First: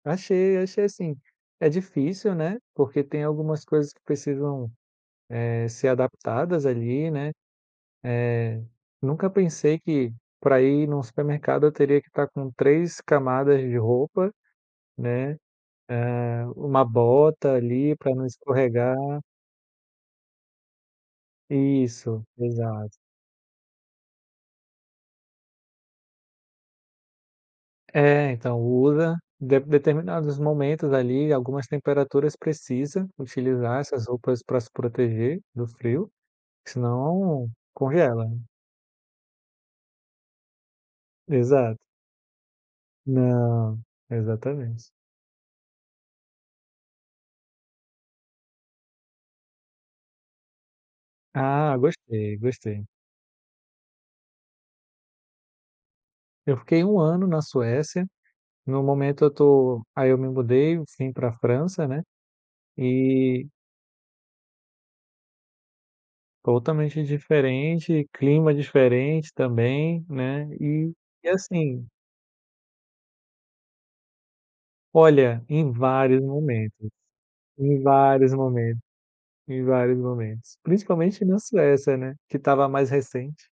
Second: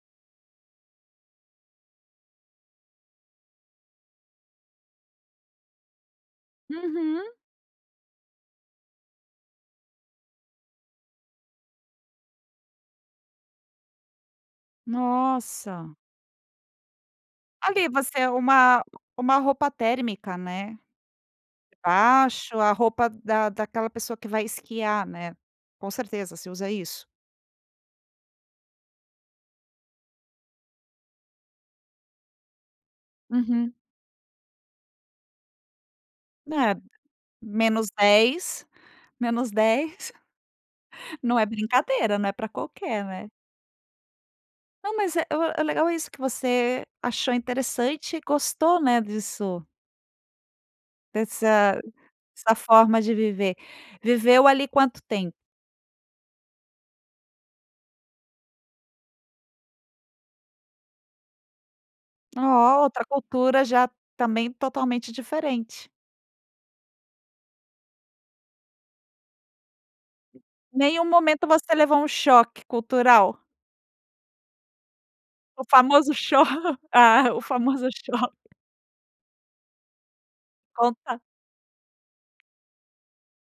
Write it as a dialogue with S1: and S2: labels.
S1: Achei, achei assim, é difícil, né, porque tem algumas coisas que precisam, eh, ser adaptadas ali,
S2: Uhum.
S1: né, eh, nunca pensei que, para ir num supermercado, eu teria que estar com 3 camadas de roupa, né?
S2: Nossa!
S1: Eh, uma bota
S2: Ali
S1: ali pra não
S2: você uma
S1: escorregar.
S2: uma roupa térmica, né?
S1: Isso,
S2: Debaixo, a
S1: exato.
S2: roupa da daquela pessoa que vai esquiar, né. Com certeza se usa isso.
S1: É, então, usa. De determinados momentos ali, algumas temperaturas precisa
S2: Uhum.
S1: utilizar essas roupas pra se proteger do frio,
S2: Né?
S1: senão
S2: menos
S1: congela.
S2: dez, -10. Não é
S1: Exato.
S2: brincadeira, né pra qualquer, né?
S1: Não, exatamente.
S2: Não, mas é é legal isso que você achou interessante e gostou, né, disso.
S1: Ah,
S2: Dessa
S1: gostei,
S2: dessa
S1: gostei.
S2: forma de viver. Viveu ali quanto tempo?
S1: Eu fiquei 1 ano na Suécia. No momento, eu estou aí eu me mudei, enfim, para França, né,
S2: Ó, outra
S1: e
S2: cultura já também totalmente diferente.
S1: Totalmente diferente. Clima diferente também, né, e
S2: Nenhum
S1: e
S2: momento você
S1: assim
S2: levou um choque cultural?
S1: Olha,
S2: O
S1: em
S2: famoso
S1: vários
S2: cho
S1: momentos,
S2: ah, o
S1: em
S2: famoso cho
S1: vários momentos, em vários momentos,
S2: Conta
S1: principalmente na Suécia, né, que estava mais recente.